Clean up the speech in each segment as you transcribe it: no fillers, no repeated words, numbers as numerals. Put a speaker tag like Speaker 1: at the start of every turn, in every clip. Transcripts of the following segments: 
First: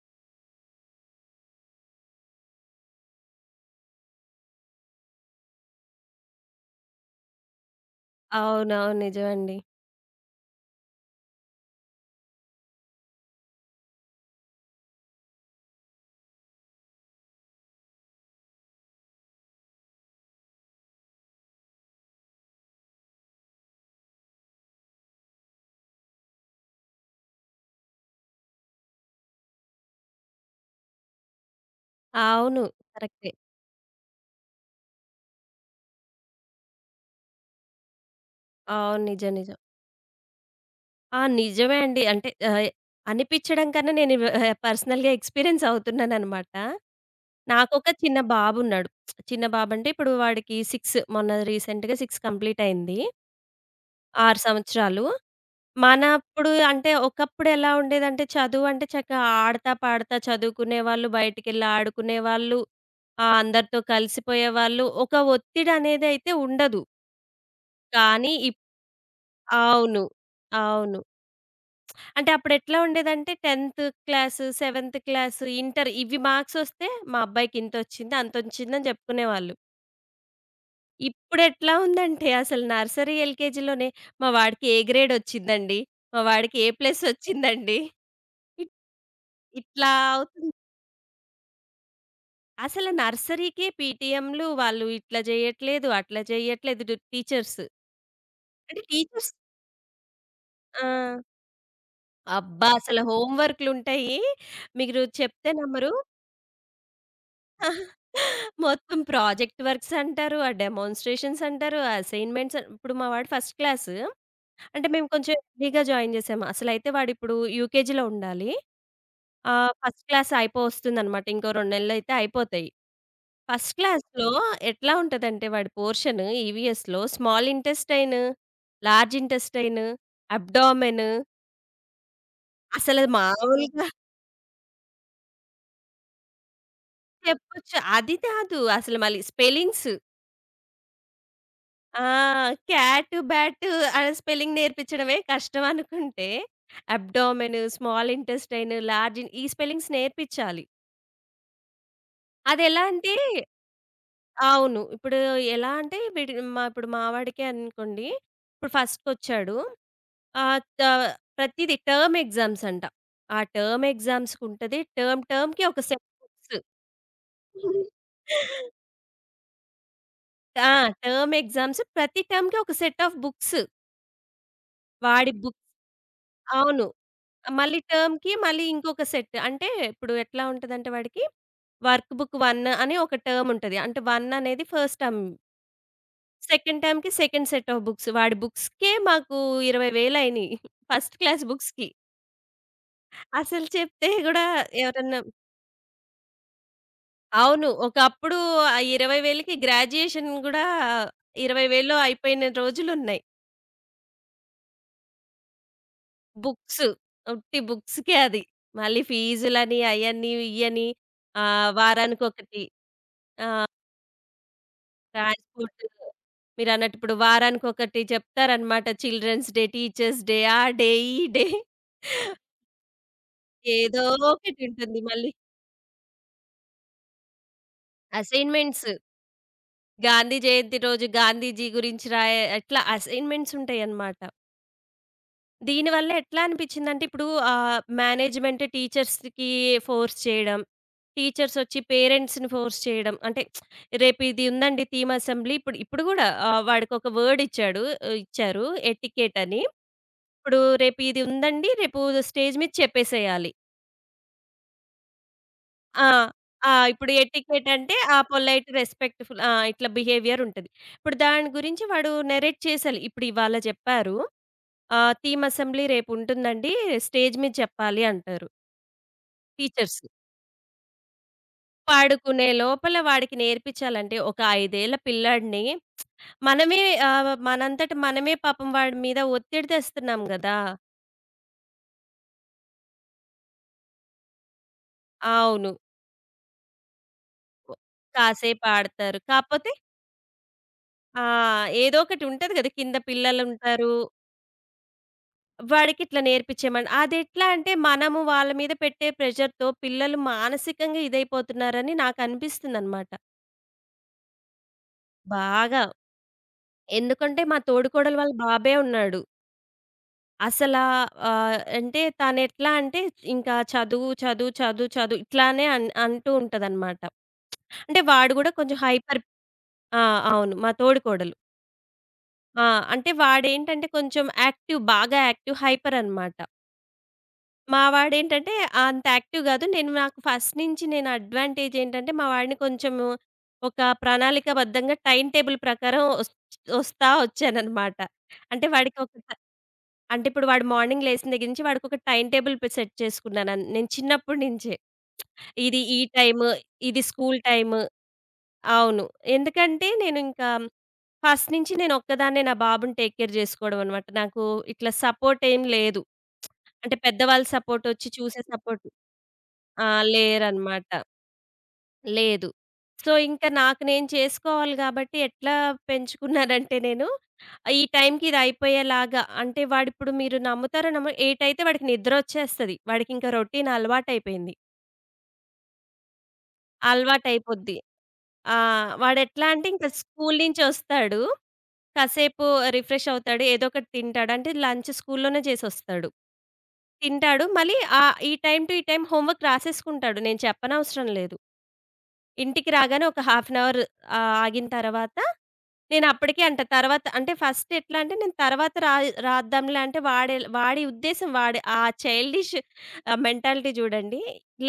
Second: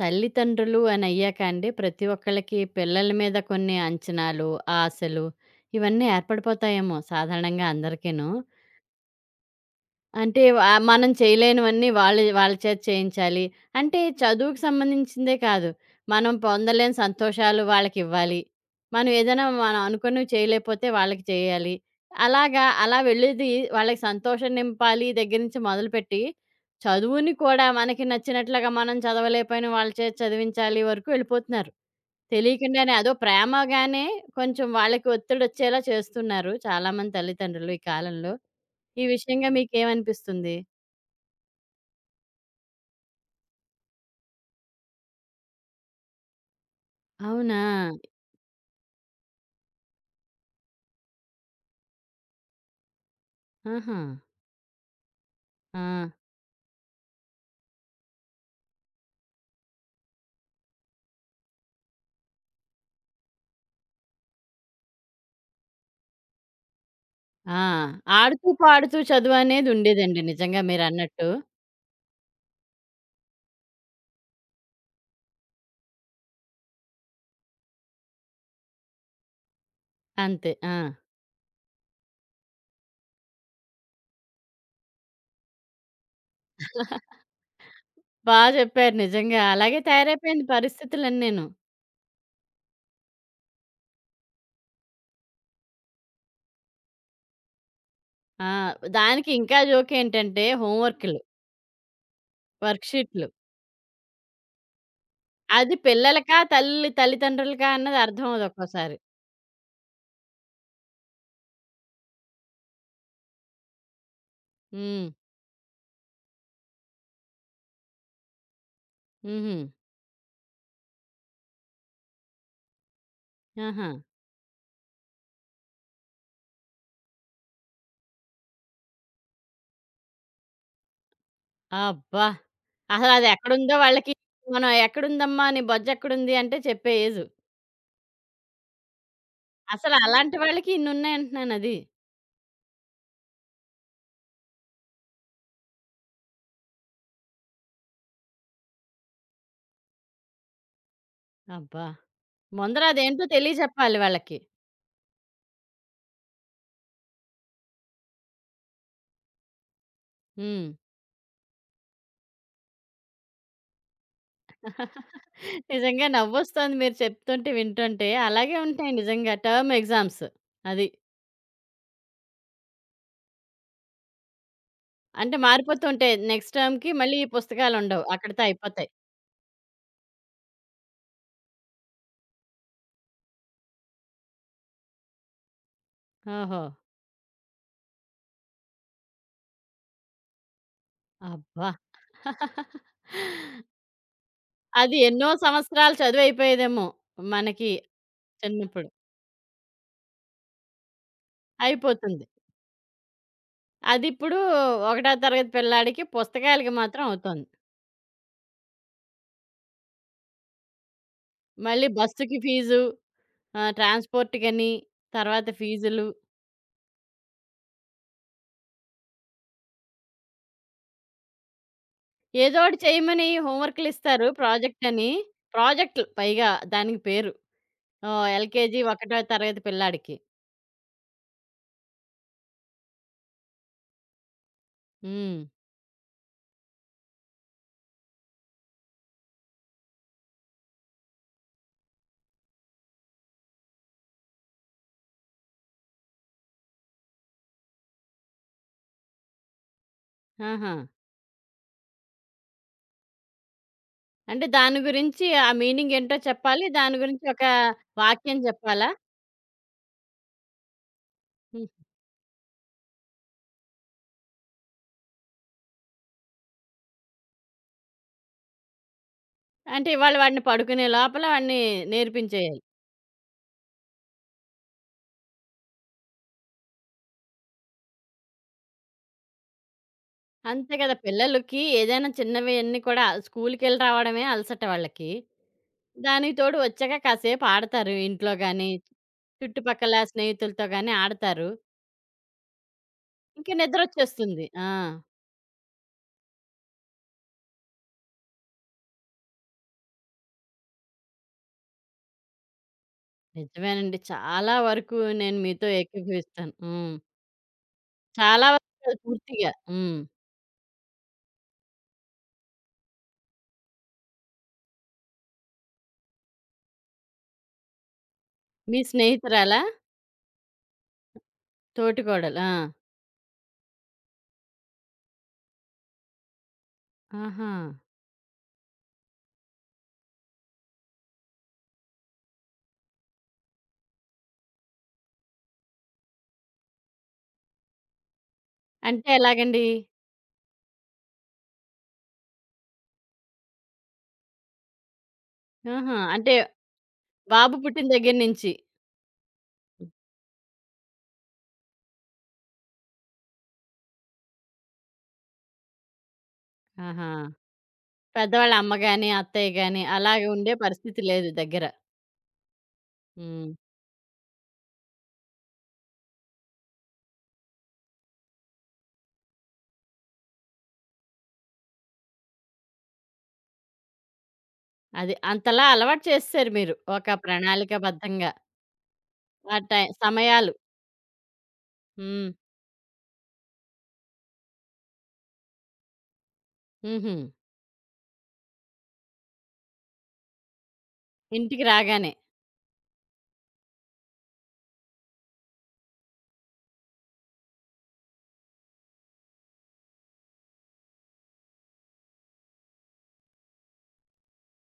Speaker 1: తల్లిదండ్రులు అని అయ్యాక అండి ప్రతి ఒక్కళ్ళకి పిల్లల మీద కొన్ని అంచనాలు, ఆశలు ఇవన్నీ ఏర్పడిపోతాయేమో సాధారణంగా అందరికీను.
Speaker 2: అవునవును. నిజమండి.
Speaker 1: అంటే వ మనం చేయలేనివన్నీ వాళ్ళ చేత చేయించాలి. అంటే చదువుకి సంబంధించిందే కాదు. మనం పొందలేని సంతోషాలు వాళ్ళకివ్వాలి. మనం ఏదైనా అనుకున్నవి చేయలేకపోతే వాళ్ళకి చేయాలి. అలాగా అలా వెళ్ళేది వాళ్ళకి సంతోషం నింపాలి దగ్గర నుంచి మొదలుపెట్టి, చదువుని కూడా మనకి నచ్చినట్లుగా మనం చదవలేకపోయినా వాళ్ళ చేత చదివించాలి వరకు వెళ్ళిపోతున్నారు.
Speaker 2: అవును.
Speaker 1: తెలియకుండానే అదో
Speaker 2: కరెక్టే.
Speaker 1: ప్రేమగానే కొంచెం వాళ్ళకి ఒత్తిడొచ్చేలా చేస్తున్నారు చాలామంది తల్లిదండ్రులు ఈ కాలంలో.
Speaker 2: అవును.
Speaker 1: ఈ
Speaker 2: నిజం.
Speaker 1: విషయంగా
Speaker 2: నిజం.
Speaker 1: మీకేమనిపిస్తుంది?
Speaker 2: ఆ! నిజమే అండి. అంటే అనిపిచ్చడం కన్నా నేను ఇవ పర్సనల్‌గా ఎక్స్‌పీరియన్స్ అవుతున్నాననమాట.
Speaker 1: అవునా?
Speaker 2: నాకొక చిన్న బాబున్నాడు. చిన్న బాబంటే ఇప్పుడు వాడికి 6, మొన్న రీసెంట్‌గా 6 కంప్లీట్ అయింది.
Speaker 1: ఆహా!
Speaker 2: 6 సంవత్సరాలు.
Speaker 1: ఆ!
Speaker 2: మనప్పుడు అంటే ఒకప్పుడు ఎలా ఉండేదంటే చదువంటే చక్కగా ఆడతా, పాడతా చదువుకునేవాళ్ళు, బయటికెళ్ళి ఆడుకునేవాళ్ళు, అందరితో కలిసిపోయేవాళ్ళు. ఒక ఒత్తిడనేదైతే ఉండదు.
Speaker 1: ఆ!
Speaker 2: కానీ
Speaker 1: ఆడుతూ, పాడుతూ చదువనేది
Speaker 2: అవును.
Speaker 1: ఉండేదండి నిజంగా
Speaker 2: అవును.
Speaker 1: మీరన్నట్టు.
Speaker 2: అంటే అప్పుడెట్లా ఉండేదంటే 10థ్ క్లాసు, 7థ్ క్లాసు, ఇంటర్ ఇవి మార్క్సొస్తే మా అబ్బాయికి ఇంతొచ్చింది, అంతొచ్చిందని జెప్పుకునేవాళ్ళు.
Speaker 1: అంతే. ఆ!
Speaker 2: ఇప్పుడెట్లా ఉందంటే అసలు నర్సరీ, ఎల్‌కేజీలోనే మా వాడికి ఏ గ్రేడొచ్చిందండి, మా వాడికి ఏ ప్లసొచ్చిందండి.
Speaker 1: బా
Speaker 2: ఇట్
Speaker 1: చెప్పారు నిజంగా. అలాగే
Speaker 2: ఇట్లా
Speaker 1: తయారైపోయింది
Speaker 2: అవుతుంది.
Speaker 1: పరిస్థితులన్నీను.
Speaker 2: అసలు నర్సరీకే పీటీఎంలు వాళ్ళు ఇట్లా జెయ్యట్లేదు, అట్లా జెయ్యట్లేదు డు టీచర్స్.
Speaker 1: ఆ!
Speaker 2: అంటే
Speaker 1: దానికి
Speaker 2: టీచర్స్.
Speaker 1: ఇంకా జోకేంటంటే
Speaker 2: ఆ!
Speaker 1: హోంవర్క్‌లు,
Speaker 2: అబ్బా! అసలు
Speaker 1: వర్క్‌షీట్‌లు.
Speaker 2: హోమ్ వర్క్‌లుంటాయి. మీరు చెప్తే
Speaker 1: అది
Speaker 2: నమ్మరు.
Speaker 1: పిల్లలకా, తల్లిదండ్రులకా అన్నది అర్థం అవ్వదు ఒక్కోసారి.
Speaker 2: మొత్తం ప్రాజెక్ట్ వర్క్స్ అంటారు. ఆ డెమాన్‌స్ట్రేషన్స్ అంటారు. అసైన్‌మెంట్స్ అన్ ఇప్పుడు మా వాడు ఫస్ట్ క్లాసు. అంటే
Speaker 1: హ్మ్.
Speaker 2: మేము కొంచెం ఎర్లీగా జాయిన్ చేసాము. అసలైతే వాడిప్పుడు యూకేజీలో ఉండాలి.
Speaker 1: హుహు.
Speaker 2: ఫస్ట్ క్లాస్ అయిపోవస్తుందనమాట. ఇంకో 2 నెలలైతే అయిపోతాయి. ఫస్ట్
Speaker 1: ఆహా!
Speaker 2: క్లాస్‌లో ఎట్లా ఉంటదంటే వాడి పోర్షన్ ఈవీఎస్‌లో small intestine, large intestine, abdomen.
Speaker 1: అబ్బా!
Speaker 2: అసలు
Speaker 1: అసలది ఎక్కడుందో
Speaker 2: మామూలుగా
Speaker 1: వాళ్ళకి మనం ఎక్కడుందమ్మా నీ బొజ్జెక్కడుంది అంటే చెప్పే ఏజు.
Speaker 2: చెప్పొచ్చు. అది కాదు. అసలు మళ్ళీ స్పెల్లింగ్స్.
Speaker 1: అసలలాంటి వాళ్ళకి ఇన్నున్నాయంటున్నానది.
Speaker 2: ఆ! క్యాటు, బ్యాటు ఆ స్పెల్లింగ్ నేర్పించడమే కష్టం అనుకుంటే, abdomen, small intestine, large in ఈ స్పెల్లింగ్స్ నేర్పించాలి.
Speaker 1: అబ్బా! ముందర
Speaker 2: అదెలా అంటే
Speaker 1: అదేంటో తెలియజెప్పాలి వాళ్ళకి.
Speaker 2: అవును. ఇప్పుడు ఎలా అంటే వీడి మా ఇప్పుడు మా వాడికే అనుకోండి, ఇప్పుడు ఫస్ట్‌కొచ్చాడు. ఆహ్,
Speaker 1: హ్మ్.
Speaker 2: త ప్రతీది టర్మ్ ఎగ్జామ్స్ అంట. ఆ టర్మ్ ఎగ్జామ్స్‌కుంటది. టర్మ్ టర్మ్‌కి ఒక సెట్
Speaker 1: నిజంగా
Speaker 2: బుక్స్.
Speaker 1: నవ్వొస్తోంది మీరు చెప్తుంటే, వింటుంటే. అలాగే ఉంటాయి నిజంగా టర్మ్ ఎగ్జామ్స్.
Speaker 2: ఆ!
Speaker 1: అది.
Speaker 2: టర్మ్ ఎగ్జామ్స్ ప్రతి టర్మ్‌కి ఒక సెట్ ఆఫ్ బుక్స్. వాడి
Speaker 1: అంటే
Speaker 2: బుక్.
Speaker 1: మారిపోతూ ఉంటాయి. నెక్స్ట్
Speaker 2: అవును.
Speaker 1: టర్మ్‌కి మళ్ళీ ఈ
Speaker 2: మళ్ళీ
Speaker 1: పుస్తకాలుండవు.
Speaker 2: టర్మ్‌కి
Speaker 1: అక్కడితో
Speaker 2: మళ్ళీ
Speaker 1: అయిపోతాయి.
Speaker 2: ఇంకొక సెట్. అంటే ఇప్పుడు ఎట్లా ఉంటదంటే వాడికి వర్క్ బుక్ 1 అని ఒక టర్మ్ ఉంటది. అంటే 1 అనేది ఫస్ట్ టర్మ్.
Speaker 1: ఓహో!
Speaker 2: సెకండ్ టర్మ్‌కి సెకండ్ సెట్ ఆఫ్ బుక్స్. వాడి బుక్స్‌కే మాకు 20,000 అయినాయి. ఫస్ట్ క్లాస్
Speaker 1: అబ్బా!
Speaker 2: బుక్స్‌కి. అసలు చెప్తే గూడా
Speaker 1: అది
Speaker 2: ఎవరన్నా
Speaker 1: ఎన్నో సంవత్సరాలు చదువయిపోయేదేమో
Speaker 2: అవును.
Speaker 1: మనకి
Speaker 2: ఒకప్పుడు ఆ
Speaker 1: చిన్నప్పుడు.
Speaker 2: 20,000కి గ్రాడ్యుయేషన్ గూడా 20,000లో
Speaker 1: అయిపోతుంది.
Speaker 2: అయిపోయిన రోజులున్నాయి.
Speaker 1: అదిప్పుడు ఒకటో తరగతి పిల్లాడికి పుస్తకాలకి
Speaker 2: బుక్స్.
Speaker 1: మాత్రం అవుతోంది.
Speaker 2: ఉట్టి బుక్స్‌కే అది. మళ్ళీ ఫీజులని అయ్యని ఇయ్యని
Speaker 1: మళ్ళీ బస్సుకి
Speaker 2: వారానికొకటి.
Speaker 1: ఫీజు
Speaker 2: ఆ!
Speaker 1: ఆ! ట్రాన్స్‌పోర్ట్‌కని, తర్వాత
Speaker 2: ట్రాన్స్‌పోర్ట్.
Speaker 1: ఫీజులు,
Speaker 2: మీరన్నట్టు ఇప్పుడు వారానికొకటి చెప్తారనమాట. చిల్డ్రన్స్ డే, టీచర్స్ డే, ఆ డే, ఈ డే,
Speaker 1: ఏదో ఒకటి చేయమని
Speaker 2: ఏదో
Speaker 1: హోంవర్కులిస్తారు ప్రాజెక్ట్
Speaker 2: ఒకటుంటుంది
Speaker 1: అని.
Speaker 2: మళ్ళీ.
Speaker 1: ప్రాజెక్టులు పైగా దానికి పేరు. ఓహ్! LKG
Speaker 2: assignments.
Speaker 1: ఒకటో తరగతి పిల్లాడికి.
Speaker 2: గాంధీ జయంతి రోజు గాంధీజీ గురించి రాయే అట్లా అసైన్‌మెంట్స్ ఉంటాయనమాట.
Speaker 1: హ్మ్.
Speaker 2: దీనివల్ల ఎట్లా అనిపిచ్చిందంటే ఇప్పుడు మేనేజ్‌మెంట్ టీచర్స్‌కి ఫోర్స్ చేయడం. టీచర్స్ ఒచ్చి పేరెంట్స్‌ని ఫోర్స్ చేయడం. అంటే రేపు ఇది ఉందండి థీమ్ అసెంబ్లీ. ఇప్పుడు ఇప్పుడు గూడా వాడికొక వర్డ్ ఇచ్చారు ఎటికెట్ అని. ఇప్పుడు
Speaker 1: ఆహా!
Speaker 2: రేపు ఇది ఉందండి. రేపు స్టేజ్ మీద చెప్పేసేయాలి.
Speaker 1: అంటే దాని గురించి ఆ మీనింగ్
Speaker 2: ఆ!
Speaker 1: ఏంటో చెప్పాలి.
Speaker 2: ఆ!
Speaker 1: దాని
Speaker 2: ఇప్పుడు
Speaker 1: గురించి ఒక
Speaker 2: ఎటికెట్ అంటే ఆ!
Speaker 1: వాక్యం
Speaker 2: పొలైట్,
Speaker 1: చెప్పాలా?
Speaker 2: రెస్పెక్ట్‌ఫుల్ ఆ! ఇట్లా బిహేవియర్ ఉంటది. ఇప్పుడు దాని
Speaker 1: హ్మ్.
Speaker 2: గురించి వాడు నరేట్ చేసేయాలి. ఇప్పుడు ఇవాళ చెప్పారు. థీమ్ అసెంబ్లీ రేపు ఉంటుందండి. స్టేజ్ మీద చెప్పాలి అంటారు
Speaker 1: అంటే
Speaker 2: టీచర్స్.
Speaker 1: ఇవాళ వాడిని పడుకునే లోపల
Speaker 2: పడుకునే
Speaker 1: నేర్పించేయాలి.
Speaker 2: లోపల వాడికి నేర్పించాలంటే ఒక 5 ఏళ్ల పిల్లాడిని మనమే మనంతట మనమే పాపం వాడి మీద ఒత్తిడి తెస్తున్నాం గదా!
Speaker 1: అంతే కదా! పిల్లలకి ఏదైనా చిన్నవి అన్నీ కూడా స్కూలుకెళ్ళి రావడమే అలసట వాళ్ళకి.
Speaker 2: అవును.
Speaker 1: దానికి తోడు వచ్చాక కాసేపు ఆడతారు ఇంట్లో
Speaker 2: కాసేపు
Speaker 1: గాని,
Speaker 2: ఆడతారు. కాపోతే
Speaker 1: చుట్టుపక్కల స్నేహితులతో గాని
Speaker 2: ఆ!
Speaker 1: ఆడతారు.
Speaker 2: ఏదో ఒకటి ఉంటది గదా! కింద
Speaker 1: ఇంక
Speaker 2: పిల్లలుంటారు.
Speaker 1: నిద్రొచ్చేస్తుంది. ఆ!
Speaker 2: వాడికి ఇట్లా నేర్పించేమని. అదెట్లా అంటే మనము వాళ్ళ మీద పెట్టే ప్రెషర్‌తో పిల్లలు మానసికంగా ఇదైపోతున్నారని నాకనిపిస్తుందనమాట.
Speaker 1: నిజమేనండి. చాలా వరకు నేను మీతో
Speaker 2: బాగా.
Speaker 1: ఏకీభవిస్తాను. హ్మ్.
Speaker 2: ఎందుకంటే మా తోడికోడలు వాళ్ళ
Speaker 1: చాలా
Speaker 2: బాబే
Speaker 1: వరకు కాదు
Speaker 2: ఉన్నాడు.
Speaker 1: పూర్తిగా. హ్మ్.
Speaker 2: అసలా అంటే తనెట్లా అంటే ఇంకా చదువు, చదువు, చదువు, చదువు ఇట్లానే అన్ అంటూ ఉంటదనమాట. అంటే వాడు గూడా కొంచెం
Speaker 1: మీ
Speaker 2: హైపర్.
Speaker 1: స్నేహితురాలా?
Speaker 2: ఆ! అవును. మా తోడికోడలు.
Speaker 1: తోటి కోడలు. ఆ!
Speaker 2: ఆ! అంటే వాడేంటంటే కొంచెం యాక్టివ్, బాగా యాక్టివ్ హైపర్ అనమాట.
Speaker 1: ఆహా!
Speaker 2: మా వాడేంటంటే అంత యాక్టివ్ గాదు. నేను నాకు ఫస్ట్ నుంచి నేను అడ్వాంటేజ్ ఏంటంటే, మా వాడిని కొంచెము ఒక ప్రణాళికాబద్ధంగా టైమ్ టేబుల్ ప్రకారం ఒస్ ఒస్తా ఒచ్చాననమాట. అంటే వాడికి
Speaker 1: అంటే
Speaker 2: ఒక ట.
Speaker 1: ఎలాగండి?
Speaker 2: అంటే ఇప్పుడు వాడు మార్నింగ్ లేసిన దగ్గర నుంచి వాడికొక టైమ్ టేబుల్ సెట్ చేసుకున్నానన్ నేను చిన్నప్పటి నించే. ఇది
Speaker 1: ఆహా!
Speaker 2: ఈ
Speaker 1: అంటే
Speaker 2: టైము, ఇది స్కూల్
Speaker 1: బాబు
Speaker 2: టైము.
Speaker 1: పుట్టిన దగ్గర నుంచి.
Speaker 2: అవును. ఎందుకంటే నేనింకా ఫస్ట్ నుంచి నేను ఒక్కదాన్నే నా బాబుని టేక్ కేర్ జేసుకోవడమనమాట. నాకు ఇట్లా సపోర్ట్ ఏం లేదు. అంటే
Speaker 1: ఆహా!
Speaker 2: పెద్దవాళ్ళ సపోర్టొచ్చి చూసే
Speaker 1: పెద్దవాళ్ళ అమ్మ
Speaker 2: సపోర్ట్.
Speaker 1: గాని, అత్తయ్య గాని
Speaker 2: ఆ!
Speaker 1: అలాగ ఉండే
Speaker 2: లేరనమాట.
Speaker 1: పరిస్థితి లేదు దగ్గర.
Speaker 2: లేదు. సో, ఇంకా
Speaker 1: హ్మ్.
Speaker 2: నాకు నేను చేసుకోవాలి గాబట్టి ఎట్లా పెంచుకున్నానంటే నేను, ఈ టైంకి ఇది అయిపోయేలాగా అంటే వాడిప్పుడు మీరు నమ్ముతారో నమ్మరో 8 అయితే వాడికి నిద్రొచ్చేస్తది. వాడికింక రొటీన్ అలవాటయిపోయింది.
Speaker 1: అది. అంతలా అలవాటు చేసేసారు మీరు. ఒక
Speaker 2: అలవాటయిపోద్ది.
Speaker 1: ప్రణాళికాబద్ధంగా.
Speaker 2: ఆ! వాడెట్లా
Speaker 1: ఆ
Speaker 2: అంటే
Speaker 1: టై
Speaker 2: ఇంక స్కూలు
Speaker 1: సమయాలు.
Speaker 2: నుంచొస్తాడు.
Speaker 1: హ్మ్.
Speaker 2: కాసేపు రిఫ్రెష్ అవుతాడు. ఏదో ఒకటి తింటాడు. అంటే లంచ్ స్కూల్లోనే చేసొస్తాడు.
Speaker 1: హుహు.
Speaker 2: తింటాడు. మళ్ళీ ఈ టైం టు ఈ టైం హోంవర్క్ రాసేసుకుంటాడు. నేను చెప్పనవసరం లేదు.
Speaker 1: ఇంటికి రాగానే.
Speaker 2: ఇంటికి రాగానే ఒక హాఫ్ అన్ అవర్ ఆగిన తర్వాత నేనప్పటికే అంట తర్వాత అంటే ఫస్ట్ ఎట్లా అంటే నేను తర్వాత రాద్దాంలే అంటే వాడే వాడి ఉద్దేశం వాడి ఆ చైల్డిష్ మెంటాలిటీ చూడండి.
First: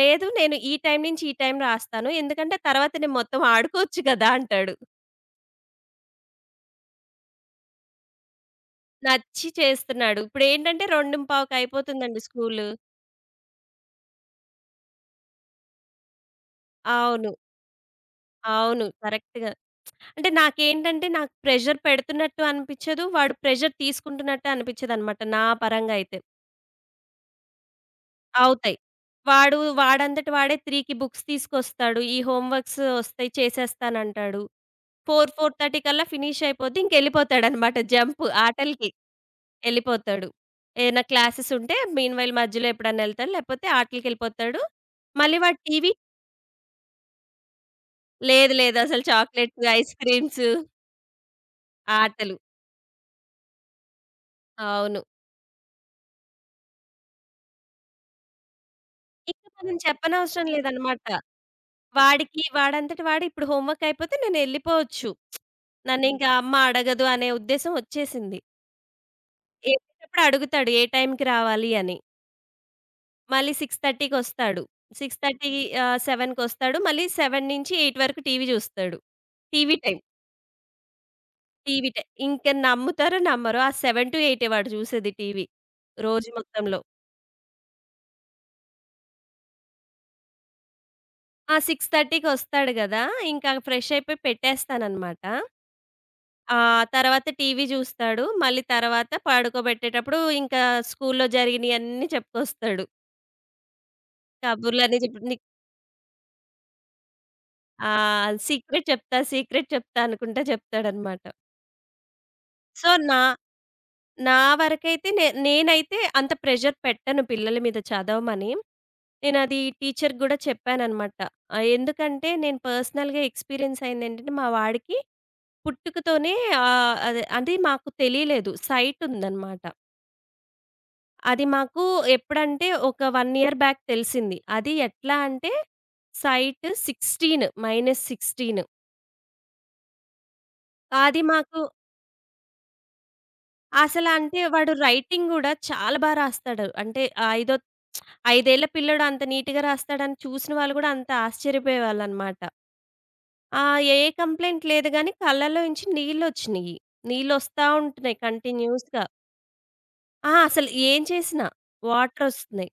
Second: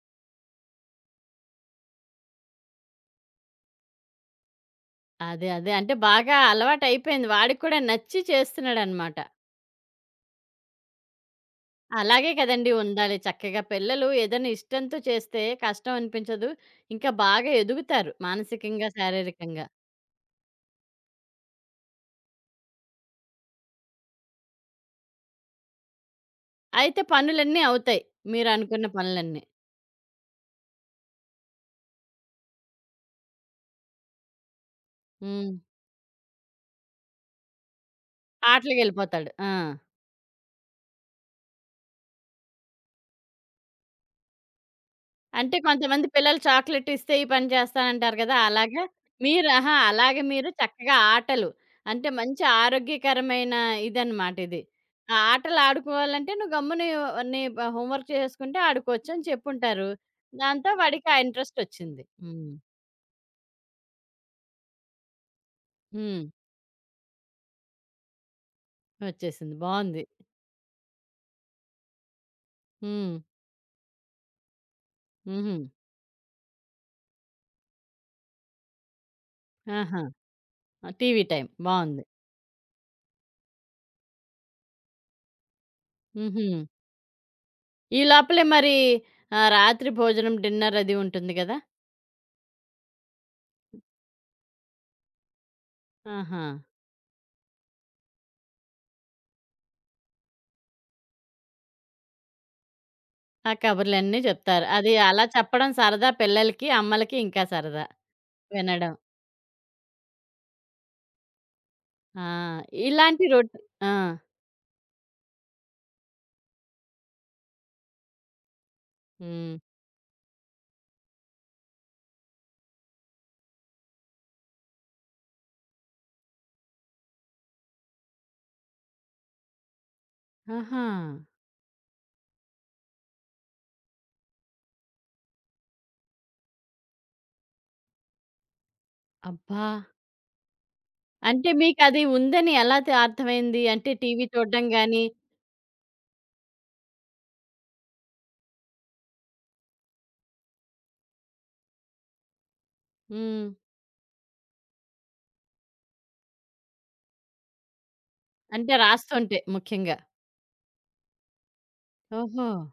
Speaker 2: లేదు, నేను ఈ టైం నుంచి ఈ టైం రాస్తాను. ఎందుకంటే తర్వాత నేను మొత్తం ఆడుకోవచ్చు కదా! అంటాడు.
Speaker 1: అదే. అదే. అంటే బాగా అలవాటయిపోయింది. వాడికి కూడా నచ్చి చేస్తున్నాడనమాట.
Speaker 2: నచ్చి చేస్తున్నాడు. ఇప్పుడేంటంటే 2:15కి అయిపోతుందండి
Speaker 1: అలాగే
Speaker 2: స్కూలు.
Speaker 1: కదండీ ఉండాలి. చక్కగా పిల్లలు ఏదైనా ఇష్టంతో చేస్తే కష్టం అనిపించదు. ఇంకా
Speaker 2: అవును.
Speaker 1: బాగా ఎదుగుతారు.
Speaker 2: అవును.
Speaker 1: మానసికంగా,
Speaker 2: కరెక్ట్‌గా.
Speaker 1: శారీరకంగా.
Speaker 2: అంటే నాకేంటంటే నాకు ప్రెషర్ పెడుతున్నట్టు అనిపిచ్చదు. వాడు ప్రెషర్ తీసుకుంటున్నట్టు అనిపిచ్చదనమాట నా పరంగా అయితే.
Speaker 1: అయితే పనులన్నీ అవుతాయి.
Speaker 2: అవుతాయి.
Speaker 1: మీరనుకున్న పనులన్నీ.
Speaker 2: వాడు వాడంతట వాడే 3కి బుక్స్ తీసుకొస్తాడు. ఈ హోమ్ వర్క్స్ వస్తాయి చేసేస్తానంటాడు. 4,
Speaker 1: హ్మ్.
Speaker 2: 4:30 కల్లా ఫినిష్ అయిపోద్ది. ఇంకెళ్ళిపోతాడనమాట జంప్ ఆటలకి
Speaker 1: ఆటలకెళ్ళిపోతాడు. ఆ!
Speaker 2: ఎళ్ళిపోతాడు. ఏదైనా క్లాసెస్ ఉంటే మీన్ వైల్ మధ్యలో ఎప్పుడన్నా ఎళ్తాడు. లేకపోతే ఆటలకెళ్ళిపోతాడు. మళ్ళీ
Speaker 1: అంటే
Speaker 2: వాడు టీవీ.
Speaker 1: కొంతమంది పిల్లలు చాక్లెట్ ఇస్తే ఈ పని చేస్తానంటారు కదా!
Speaker 2: లేదు లేదు.
Speaker 1: అలాగా
Speaker 2: అసలు
Speaker 1: మీరు
Speaker 2: చాక్లెట్స్,
Speaker 1: ఆహా!
Speaker 2: ఐస్
Speaker 1: అలాగే
Speaker 2: క్రీమ్స్,
Speaker 1: మీరు చక్కగా ఆటలు అంటే
Speaker 2: ఆటలు.
Speaker 1: మంచి ఆరోగ్యకరమైన ఇదనమాట ఇది.
Speaker 2: అవును.
Speaker 1: ఆ ఆటలు ఆడుకోవాలంటే నువ్వు గమ్ముని నీ బ హోంవర్క్ చేసుకుంటే ఆడుకోవచ్చని
Speaker 2: ఇంకా మనం
Speaker 1: చెప్పుంటారు.
Speaker 2: చెప్పనవసరం
Speaker 1: దాంతో
Speaker 2: లేదనమాట.
Speaker 1: వాడికి ఆ ఇంట్రెస్టొచ్చింది.
Speaker 2: వాడికి
Speaker 1: హ్మ్.
Speaker 2: వాడంతట వాడు ఇప్పుడు హోమ్ వర్క్ అయిపోతే నేనెళ్ళిపోవచ్చు.
Speaker 1: హ్మ్.
Speaker 2: నన్నింకా అమ్మ అడగదు అనే ఉద్దేశం ఒచ్చేసింది.
Speaker 1: వచ్చేసింది. బావుంది.
Speaker 2: ఎళ్ళేటప్పుడు అడుగుతాడు ఏ టైంకి రావాలి అని.
Speaker 1: హ్మ్.
Speaker 2: మళ్ళీ 6:30కొస్తాడు.
Speaker 1: హుహు.
Speaker 2: 6:30 7:00కొస్తాడు. మళ్ళీ 7 నుంచి 8 వరకు టీవీ జూస్తాడు. TV time.
Speaker 1: ఆహా! TV time.
Speaker 2: టీవీ
Speaker 1: బావుంది.
Speaker 2: టైం. ఇంక నమ్ముతారో నమ్మరో ఆ 7-8 వాడు జూసేది టీవీ రోజు
Speaker 1: హుహు.
Speaker 2: మొత్తంలో.
Speaker 1: ఈ లోపలే మరి రాత్రి భోజనం డిన్నర్ అది ఉంటుంది
Speaker 2: ఆ
Speaker 1: గదా!
Speaker 2: 6:30కొస్తాడు గదా! ఇంకా ఫ్రెష్ అయిపోయి పెట్టేస్తాననమాట.
Speaker 1: ఆహా!
Speaker 2: ఆ! తర్వాత టీవీ జూస్తాడు. మళ్ళీ తర్వాత పడుకోబెట్టేటప్పుడు ఇంకా స్కూల్‌లో జరిగినియన్నీ చెప్పుకొస్తాడు.
Speaker 1: ఆ! కబుర్లన్నీ జెప్తారు. అది
Speaker 2: కబుర్లన్నీ చెప్పి
Speaker 1: అలా
Speaker 2: నీకు
Speaker 1: చెప్పడం సరదా పిల్లలకి, అమ్మలకి ఇంకా సరదా
Speaker 2: ఆ! సీక్రెట్
Speaker 1: వినడం.
Speaker 2: చెప్తా, సీక్రెట్ చెప్తా అనుకుంటా చెప్తాడనమాట.
Speaker 1: ఆ!
Speaker 2: సో, నా
Speaker 1: ఇలాంటి రొట్ ఆ!
Speaker 2: నా వరకైతే నేనైతే అంత ప్రెషర్ పెట్టను పిల్లల మీద చదవమని.
Speaker 1: హ్మ్.
Speaker 2: నేనది టీచర్‌కి గూడా చెప్పాననమాట. ఎందుకంటే నేను పర్సనల్‌గా ఎక్స్‌పీరియన్స్ అయిందేంటంటే మా వాడికి పుట్టుకతోనే అదే అది మాకు తెలియలేదు. సైట్ ఉందనమాట.
Speaker 1: ఆహా!
Speaker 2: అది మాకు ఎప్పుడంటే ఒక 1 ఇయర్ బ్యాక్ తెలిసింది. అది ఎట్లా అంటే సైట్ 16 -16.
Speaker 1: అబ్బా!
Speaker 2: అది
Speaker 1: అంటే
Speaker 2: మాకు
Speaker 1: మీకది ఉందని ఎలా తె అర్థమైంది? అంటే టీవీ
Speaker 2: అసలంటే
Speaker 1: చూడడం
Speaker 2: వాడు
Speaker 1: గాని
Speaker 2: రైటింగ్ గూడా చాలా బా రాస్తాడు. అంటే ఆ ఐదో 5 ఏళ్ల పిల్లోడు అంత నీట్‌గా రాస్తాడని చూసిన వాళ్ళు గూడా అంత ఆశ్చర్యపోయేవాళ్ళనమాట.
Speaker 1: హ్మ్.
Speaker 2: ఆ! ఏ కంప్లెయింట్ లేదు గానీ కళ్ళలోంచి నీళ్లొచ్చినియి. నీళ్లొస్తా ఉంటున్నాయి
Speaker 1: అంటే
Speaker 2: కంటిన్యూస్‌గా.
Speaker 1: రాస్తుంటే ముఖ్యంగా.
Speaker 2: ఆ! అసలు ఏం చేసినా
Speaker 1: ఓహో!
Speaker 2: వాటరొస్తున్నాయి.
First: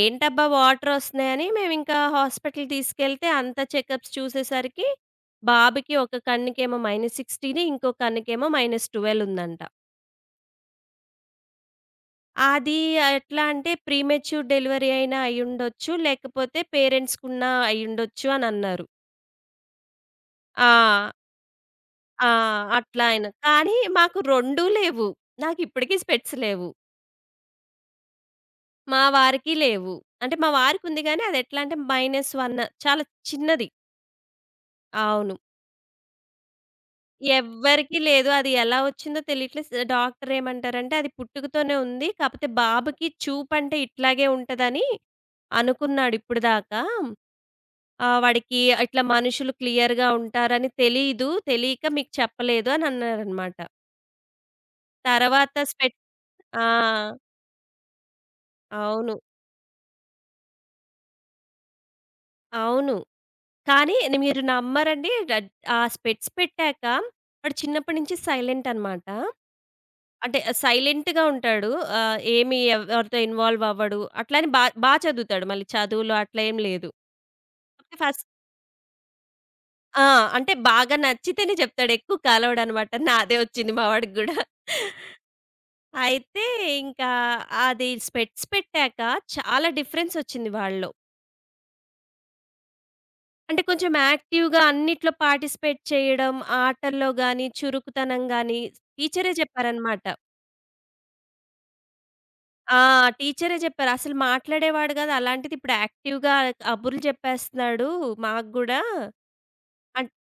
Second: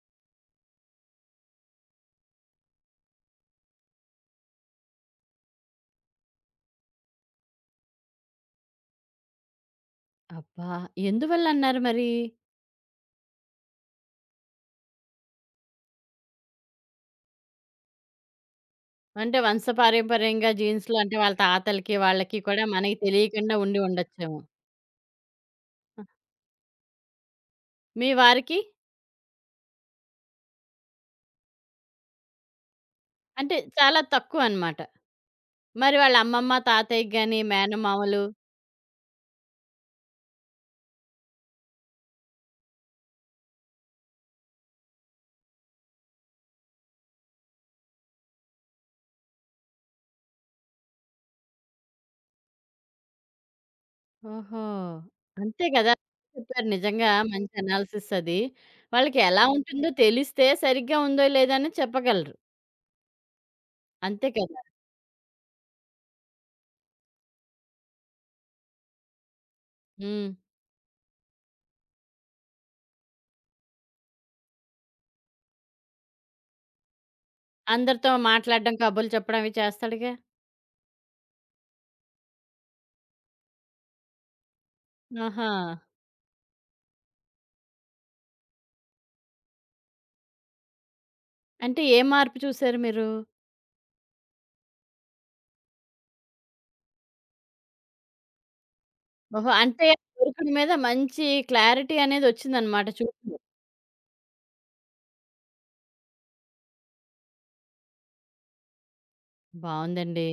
Speaker 2: ఏంటబ్బా! వాటరొస్తున్నాయని మేమింకా హాస్పిటల్ తీసుకెళ్తే అంతా చెకప్స్ చూసేసరికి బాబుకి ఒక కన్నుకేమో -16, ఇంకో కన్నుకేమో -12 ఉందంట.
Speaker 1: అబ్బా! ఎందువల్లన్నారు మరి?
Speaker 2: అది ఎట్లా అంటే ప్రీమెచ్యూర్ డెలివరీ అయినా అయ్యుండొచ్చు. లేకపోతే పేరెంట్స్‌కున్నా అయ్యుండొచ్చు అనన్నారు.
Speaker 1: అంటే వంశపారంపర్యంగా జీన్స్‌లో
Speaker 2: ఆ!
Speaker 1: అంటే వాళ్ళ తాతలకి,
Speaker 2: ఆ!
Speaker 1: వాళ్ళకి కూడా మనకి
Speaker 2: అట్లా అయిన
Speaker 1: తెలియకుండా
Speaker 2: కానీ
Speaker 1: ఉండి
Speaker 2: మాకు
Speaker 1: ఉండొచ్చేమో.
Speaker 2: 2 లేవు. నాకిప్పటికి స్పెట్స్ లేవు.
Speaker 1: మీ వారికి?
Speaker 2: మా వారికి లేవు. అంటే మా వారికుంది గానీ అదెట్లా అంటే -1, చాలా
Speaker 1: అంటే
Speaker 2: చిన్నది.
Speaker 1: చాలా తక్కువనమాట.
Speaker 2: అవును.
Speaker 1: మరి వాళ్ళ అమ్మమ్మ, తాతయ్యకి గాని,
Speaker 2: ఎవ్వరికీ
Speaker 1: మేనమామలు
Speaker 2: లేదు. అది ఎలా వచ్చిందో తెలియట్లే. స్ డాక్టరేమంటారంటే, "అది పుట్టుకతోనే ఉంది. కాపోతే బాబుకి చూపంటే ఇట్లాగే ఉంటదని అనుకున్నాడు ఇప్పుడు దాకా. వాడికి ఇట్లా మనుషులు క్లియర్‌గా ఉంటారని తెలీదు. తెలియక మీకు చెప్పలేదు" అని అన్నారనమాట.
Speaker 1: ఓహో!
Speaker 2: తర్వాత
Speaker 1: అంతే కదా!
Speaker 2: స్పెట్. ఆ!
Speaker 1: చెప్పారు నిజంగా మంచి అనాలిసిస్ అది.
Speaker 2: అవును.
Speaker 1: వాళ్ళకి ఎలా ఉంటుందో తెలిస్తే సరిగ్గా ఉందో లేదో అని చెప్పగలరు.
Speaker 2: అవును. కానీ ని
Speaker 1: అంతే
Speaker 2: మీరు
Speaker 1: కదా!
Speaker 2: నమ్మరండి. రడ్ ఆ స్పెట్స్ పెట్టాక వాడు చిన్నప్పటి నుంచి సైలెంట్ అనమాట.
Speaker 1: హ్మ్.
Speaker 2: అంటే సైలెంట్‌గా ఉంటాడు. ఏమి ఎవరితో ఇన్వాల్వ్ అవ్వడు. అట్లని బా బా బాగా చదువుతాడు. మళ్ళీ చదువులో అట్లా ఏం లేదు. ఓకే.
Speaker 1: అందరితో
Speaker 2: ఫస్ట్.
Speaker 1: మాట్లాడడం, కబుర్లు చెప్పడం అవి
Speaker 2: ఆ!
Speaker 1: చేస్తాడుగా.
Speaker 2: అంటే బాగా నచ్చితేనే చెప్తాడు. ఎక్కువ కలవడనమాట. నాదే వచ్చింది మా వాడికి గూడా.
Speaker 1: ఆహా!
Speaker 2: అయితే ఇంకా అది స్పెట్స్ పెట్టాక చాలా డిఫరెన్స్ వచ్చింది వాళ్ళలో.
Speaker 1: అంటే ఏ మార్పు చూసారు మీరు?
Speaker 2: అంటే కొంచెం యాక్టివ్‌గా అన్నిట్లో పార్టిసిపేట్ చేయడం, ఆటల్లో గాని, చురుకుతనం గాని టీచరే
Speaker 1: ఓహో! అంటే
Speaker 2: చెప్పారనమాట.
Speaker 1: కొడుకుని మీద మంచి క్లారిటీ
Speaker 2: ఆ!
Speaker 1: అనేదొచ్చిందనమాట చూపులో.
Speaker 2: టీచరే చెప్పారు. అసలు మాట్లాడేవాడు కాదు. అలాంటిది ఇప్పుడు యాక్టివ్‌గా కబుర్లు చెప్పేస్తున్నాడు మాకు గూడా. అన్
Speaker 1: బావుందండి.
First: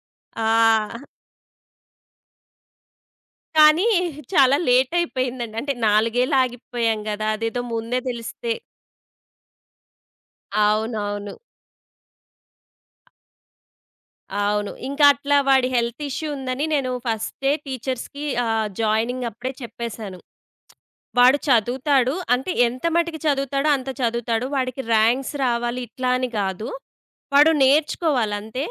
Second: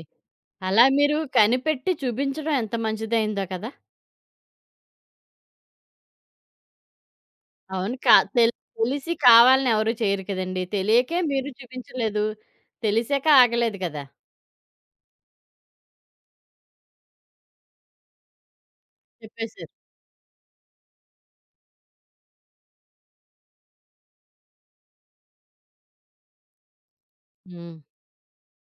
Speaker 2: ఆ!
Speaker 1: అలా మీరు కనిపెట్టి చూపించడం ఎంత మంచిదయిందో కదా!
Speaker 2: కానీ చాలా లేట్ అయిపోయిందండి. అంటే 4 ఏళ్ళు ఆగిపోయాం గదా! అదేదో
Speaker 1: అవును.
Speaker 2: ముందే
Speaker 1: కా తెల్
Speaker 2: తెలిస్తే.
Speaker 1: తెలిసి కావాలని ఎవరు చేయరు కదండీ. తెలియకే
Speaker 2: అవునవును.
Speaker 1: మీరు చూపించలేదు. తెలిసాక ఆగలేదు కదా!
Speaker 2: అవును. ఇంకా అట్లా వాడి హెల్త్ ఇష్యూ ఉందని నేను ఫస్టే టీచర్స్‌కి జాయినింగ్ అప్పుడే
Speaker 1: చెప్పేసారు.
Speaker 2: చెప్పేసాను. వాడు చదువుతాడు. అంటే ఎంత మటికి చదువుతాడో అంత చదువుతాడు. వాడికి ర్యాంక్స్ రావాలి ఇట్లా అని గాదు. వాడు
Speaker 1: హ్మ్.
Speaker 2: నేర్చుకోవాలంతే.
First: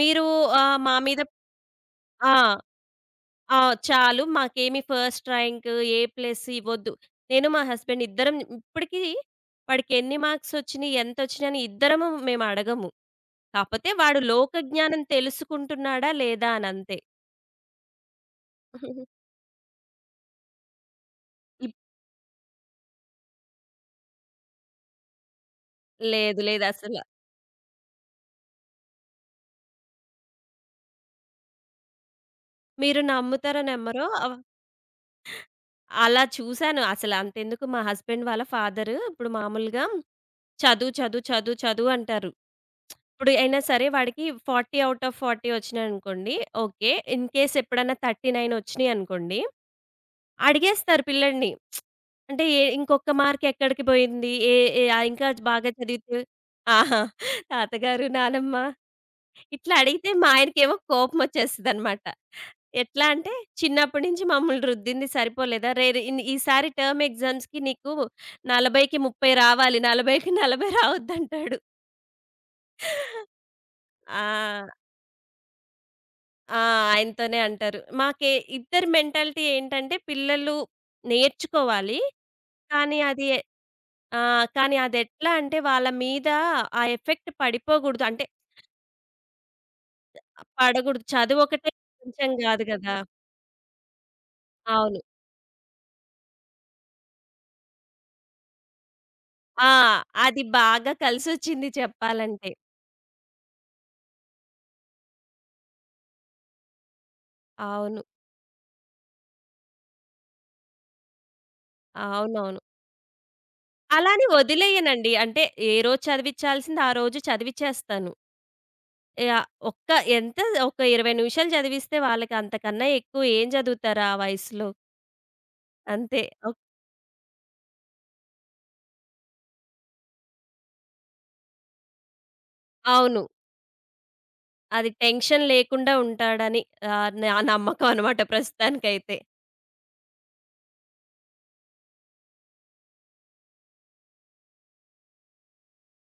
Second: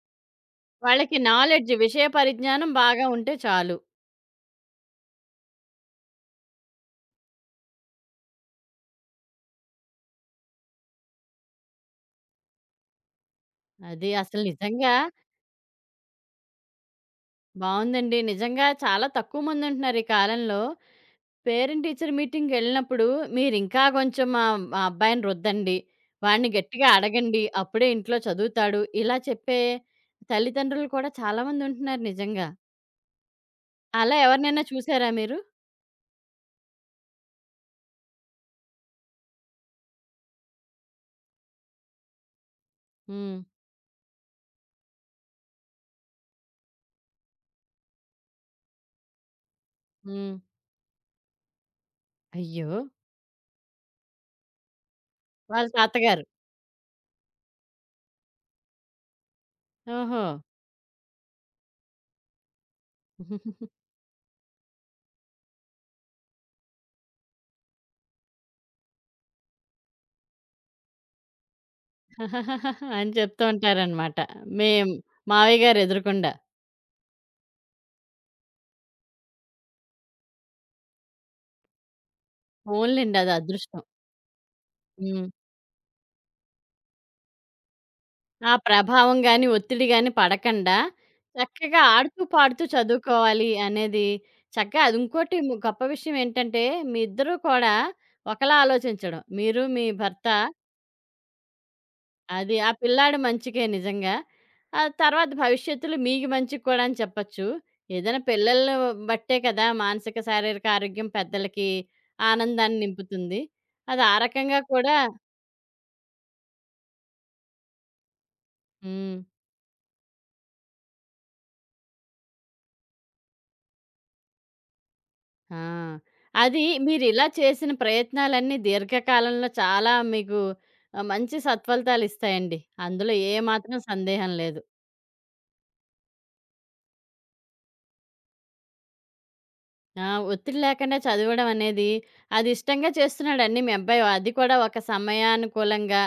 Speaker 2: మీరు మా
Speaker 1: వాళ్ళకి
Speaker 2: మీద
Speaker 1: నాలెడ్జ్ విషయ
Speaker 2: ఆ!
Speaker 1: పరిజ్ఞానం బాగా ఉంటే
Speaker 2: ఆ!
Speaker 1: చాలు.
Speaker 2: చాలు. మాకేమి ఫస్ట్ ర్యాంక్, ఏ ప్లస్ ఇవ్వొద్దు. నేను మా హస్బెండ్ ఇద్దరం ఇప్పటికి వాడికి ఎన్ని మార్క్స్ ఒచ్చినియి, ఎంతొచ్చినియని ఇద్దరము మేము అడగము. కాపోతే
Speaker 1: అది
Speaker 2: వాడు
Speaker 1: అసలు
Speaker 2: లోక
Speaker 1: నిజంగా
Speaker 2: జ్ఞానం తెలుసుకుంటున్నాడా లేదా అనంతే.
Speaker 1: బావుందండి. నిజంగా చాలా తక్కువ మందుంటున్నారు ఈ కాలంలో.
Speaker 2: ఇప్
Speaker 1: పేరెంట్ టీచర్ మీటింగ్‌కెళ్ళినప్పుడు మీరింకా కొంచెం మా మా అబ్బాయిని రుద్దండి.
Speaker 2: లేదు.
Speaker 1: వాడిని
Speaker 2: లేదు.
Speaker 1: గట్టిగా
Speaker 2: అసల.
Speaker 1: అడగండి. అప్పుడే ఇంట్లో చదువుతాడు. ఇలా చెప్పే తల్లిదండ్రులు కూడా చాలా మందుంటున్నారు నిజంగా.
Speaker 2: మీరు నమ్ముతారో నమ్మరో
Speaker 1: అలా
Speaker 2: అవ.
Speaker 1: ఎవరినైనా చూసారా మీరు?
Speaker 2: అలా చూసాను. అసలు అంతెందుకు మా హస్బెండ్ వాళ్ళ ఫాదరు ఇప్పుడు మామూలుగా చదువు, చదువు, చదువు, చదువు అంటారు. ఇప్పుడు
Speaker 1: హ్మ్.
Speaker 2: అయినా సరే వాడికి 40 ఔట్ ఆఫ్ 40 వచ్చినాయనుకోండి ఓకే. ఇన్‌కేస్ ఎప్పుడన్నా 39 వచ్చినాయనుకోండి,
Speaker 1: హ్మ్.
Speaker 2: అడిగేస్తారు పిల్లోడిని. అంటే ఏ
Speaker 1: అయ్యో!
Speaker 2: ఇంకొక మార్క్ ఎక్కడికి పోయింది? ఏ ఏ ఇంకా
Speaker 1: వాళ్ళ
Speaker 2: బాగా చదివితే
Speaker 1: తాతగారు.
Speaker 2: ఆహా! తాతగారు, నానమ్మ ఇట్లా అడిగితే
Speaker 1: ఓహో!
Speaker 2: మా ఆయనకేమో కోపమొచ్చేస్తదనమాట. ఎట్లా అంటే, "చిన్నప్పటి నుంచి మమ్మల్ని రుద్దింది సరిపోలేదా? రేరే ఇన్ ఈసారి టర్మ్ ఎగ్జామ్స్‌కి నీకు 40కి 30 రావాలి. 40కి 40 రావద్దంటాడు."
Speaker 1: అని చెప్తూ ఉంటారనమాట.
Speaker 2: ఆ!
Speaker 1: మేం మావయ్య గారు ఎదురుగుండా.
Speaker 2: ఆ! ఆయనతోనే అంటారు. మాకే ఇద్దరి మెంటాలిటీ ఏంటంటే, పిల్లలు నేర్చుకోవాలి. కానీ
Speaker 1: పోన్లెండి
Speaker 2: అది
Speaker 1: అది అదృష్టం.
Speaker 2: ఆ! కానీ
Speaker 1: హ్మ్.
Speaker 2: అదెట్లా అంటే, వాళ్ళ మీద ఆ ఎఫెక్ట్ పడిపోకూడదు. అంటే,
Speaker 1: ఆ ప్రభావం గాని, ఒత్తిడి గాని పడకండా
Speaker 2: పడకూడదు. చదువు ఒకటే
Speaker 1: చక్కగా ఆడుతూ,
Speaker 2: ప్రపంచం
Speaker 1: పాడుతూ
Speaker 2: గాదు గదా!
Speaker 1: చదువుకోవాలి అనేది చక్కగా అది
Speaker 2: అవును.
Speaker 1: ఇంకోటి గొప్ప విషయం ఏంటంటే, మీ ఇద్దరూ కూడా ఒకలా ఆలోచించడం. మీరు,
Speaker 2: ఆ!
Speaker 1: మీ భర్త
Speaker 2: అది బాగా కలిసొచ్చింది చెప్పాలంటే.
Speaker 1: అది. ఆ పిల్లాడు మంచికే నిజంగా. ఆ తర్వాత భవిష్యత్తులో మీకు మంచికి కూడా అని చెప్పొచ్చు.
Speaker 2: అవును.
Speaker 1: ఏదైనా పిల్లలు బట్టే కదా మానసిక, శారీరక ఆరోగ్యం పెద్దలకి
Speaker 2: అవునవును.
Speaker 1: ఆనందాన్ని నింపుతుంది. అది
Speaker 2: అలా
Speaker 1: ఆ
Speaker 2: అని
Speaker 1: రకంగా కూడా
Speaker 2: వదిలేయనండి. అంటే ఏ రోజు చదివిచ్చాల్సింది ఆ రోజు చదివిచ్చేస్తాను.
Speaker 1: హ్మ్.
Speaker 2: యాహ్! ఒక్క ఎంత ఒక 20 నిమిషాలు చదివిస్తే వాళ్ళకి అంతకన్నా ఎక్కువ ఏం చదువుతారు ఆ వయసులో.
Speaker 1: ఆ!
Speaker 2: అంతే. ఒక్
Speaker 1: అది మీరిలా చేసిన ప్రయత్నాలన్నీ దీర్ఘకాలంలో చాలా మీకు మంచి సత్ఫలితాలిస్తాయండి. అందులో
Speaker 2: అవును.
Speaker 1: ఏ మాత్రం సందేహం లేదు.
Speaker 2: అది టెన్షన్ లేకుండా ఉంటాడని నా నమ్మకం అనమాట ప్రస్తుతానికైతే.
Speaker 1: ఆ! ఒత్తిడి లేకుండా చదవడం అనేది అది ఇష్టంగా చేస్తున్నాడండి మీ అబ్బాయి. అది కూడా ఒక సమయానుకూలంగా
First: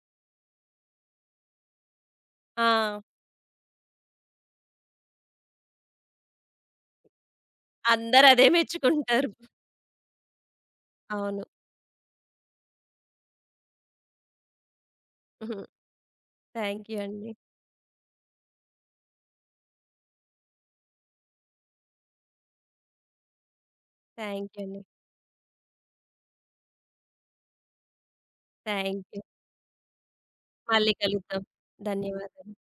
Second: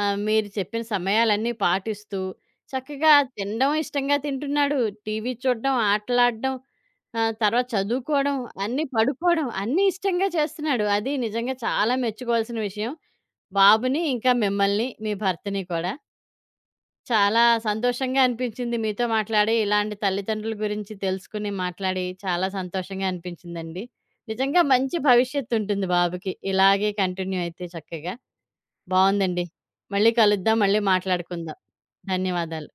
Speaker 1: మీరు చెప్పిన సమయాలన్నీ పాటిస్తూ
Speaker 2: ఆ!
Speaker 1: చక్కగా తినడం ఇష్టంగా తింటున్నాడు. టీవీ చూడడం, ఆటలాడడం తర్వాత
Speaker 2: అందరూ
Speaker 1: చదువుకోవడం,
Speaker 2: అదే
Speaker 1: అన్నీ
Speaker 2: మెచ్చుకుంటారు.
Speaker 1: పడుకోవడం అన్నీ ఇష్టంగా చేస్తున్నాడు. అది
Speaker 2: అవును.
Speaker 1: నిజంగా చాలా మెచ్చుకోవాల్సిన విషయం. బాబుని, ఇంకా మిమ్మల్ని, మీ భర్తని
Speaker 2: హ్మ్.
Speaker 1: కూడా.
Speaker 2: థాంక్ యూ అండి.
Speaker 1: చాలా సంతోషంగా అనిపించింది మీతో మాట్లాడి. ఇలాంటి తల్లిదండ్రుల గురించి తెలుసుకుని మాట్లాడి చాలా సంతోషంగా అనిపించిందండి.
Speaker 2: థాంక్
Speaker 1: నిజంగా
Speaker 2: యూ అండి.
Speaker 1: మంచి భవిష్యత్తుంటుంది బాబుకి. ఇలాగే కంటిన్యూ అయితే చక్కగా.
Speaker 2: Thank you.
Speaker 1: బావుందండి. మళ్ళీ కలుద్దాం. మళ్ళీ
Speaker 2: మళ్ళీ కలుద్దాం.
Speaker 1: మాట్లాడుకుందాం.
Speaker 2: ధన్యవాదాలు.
Speaker 1: ధన్యవాదాలు.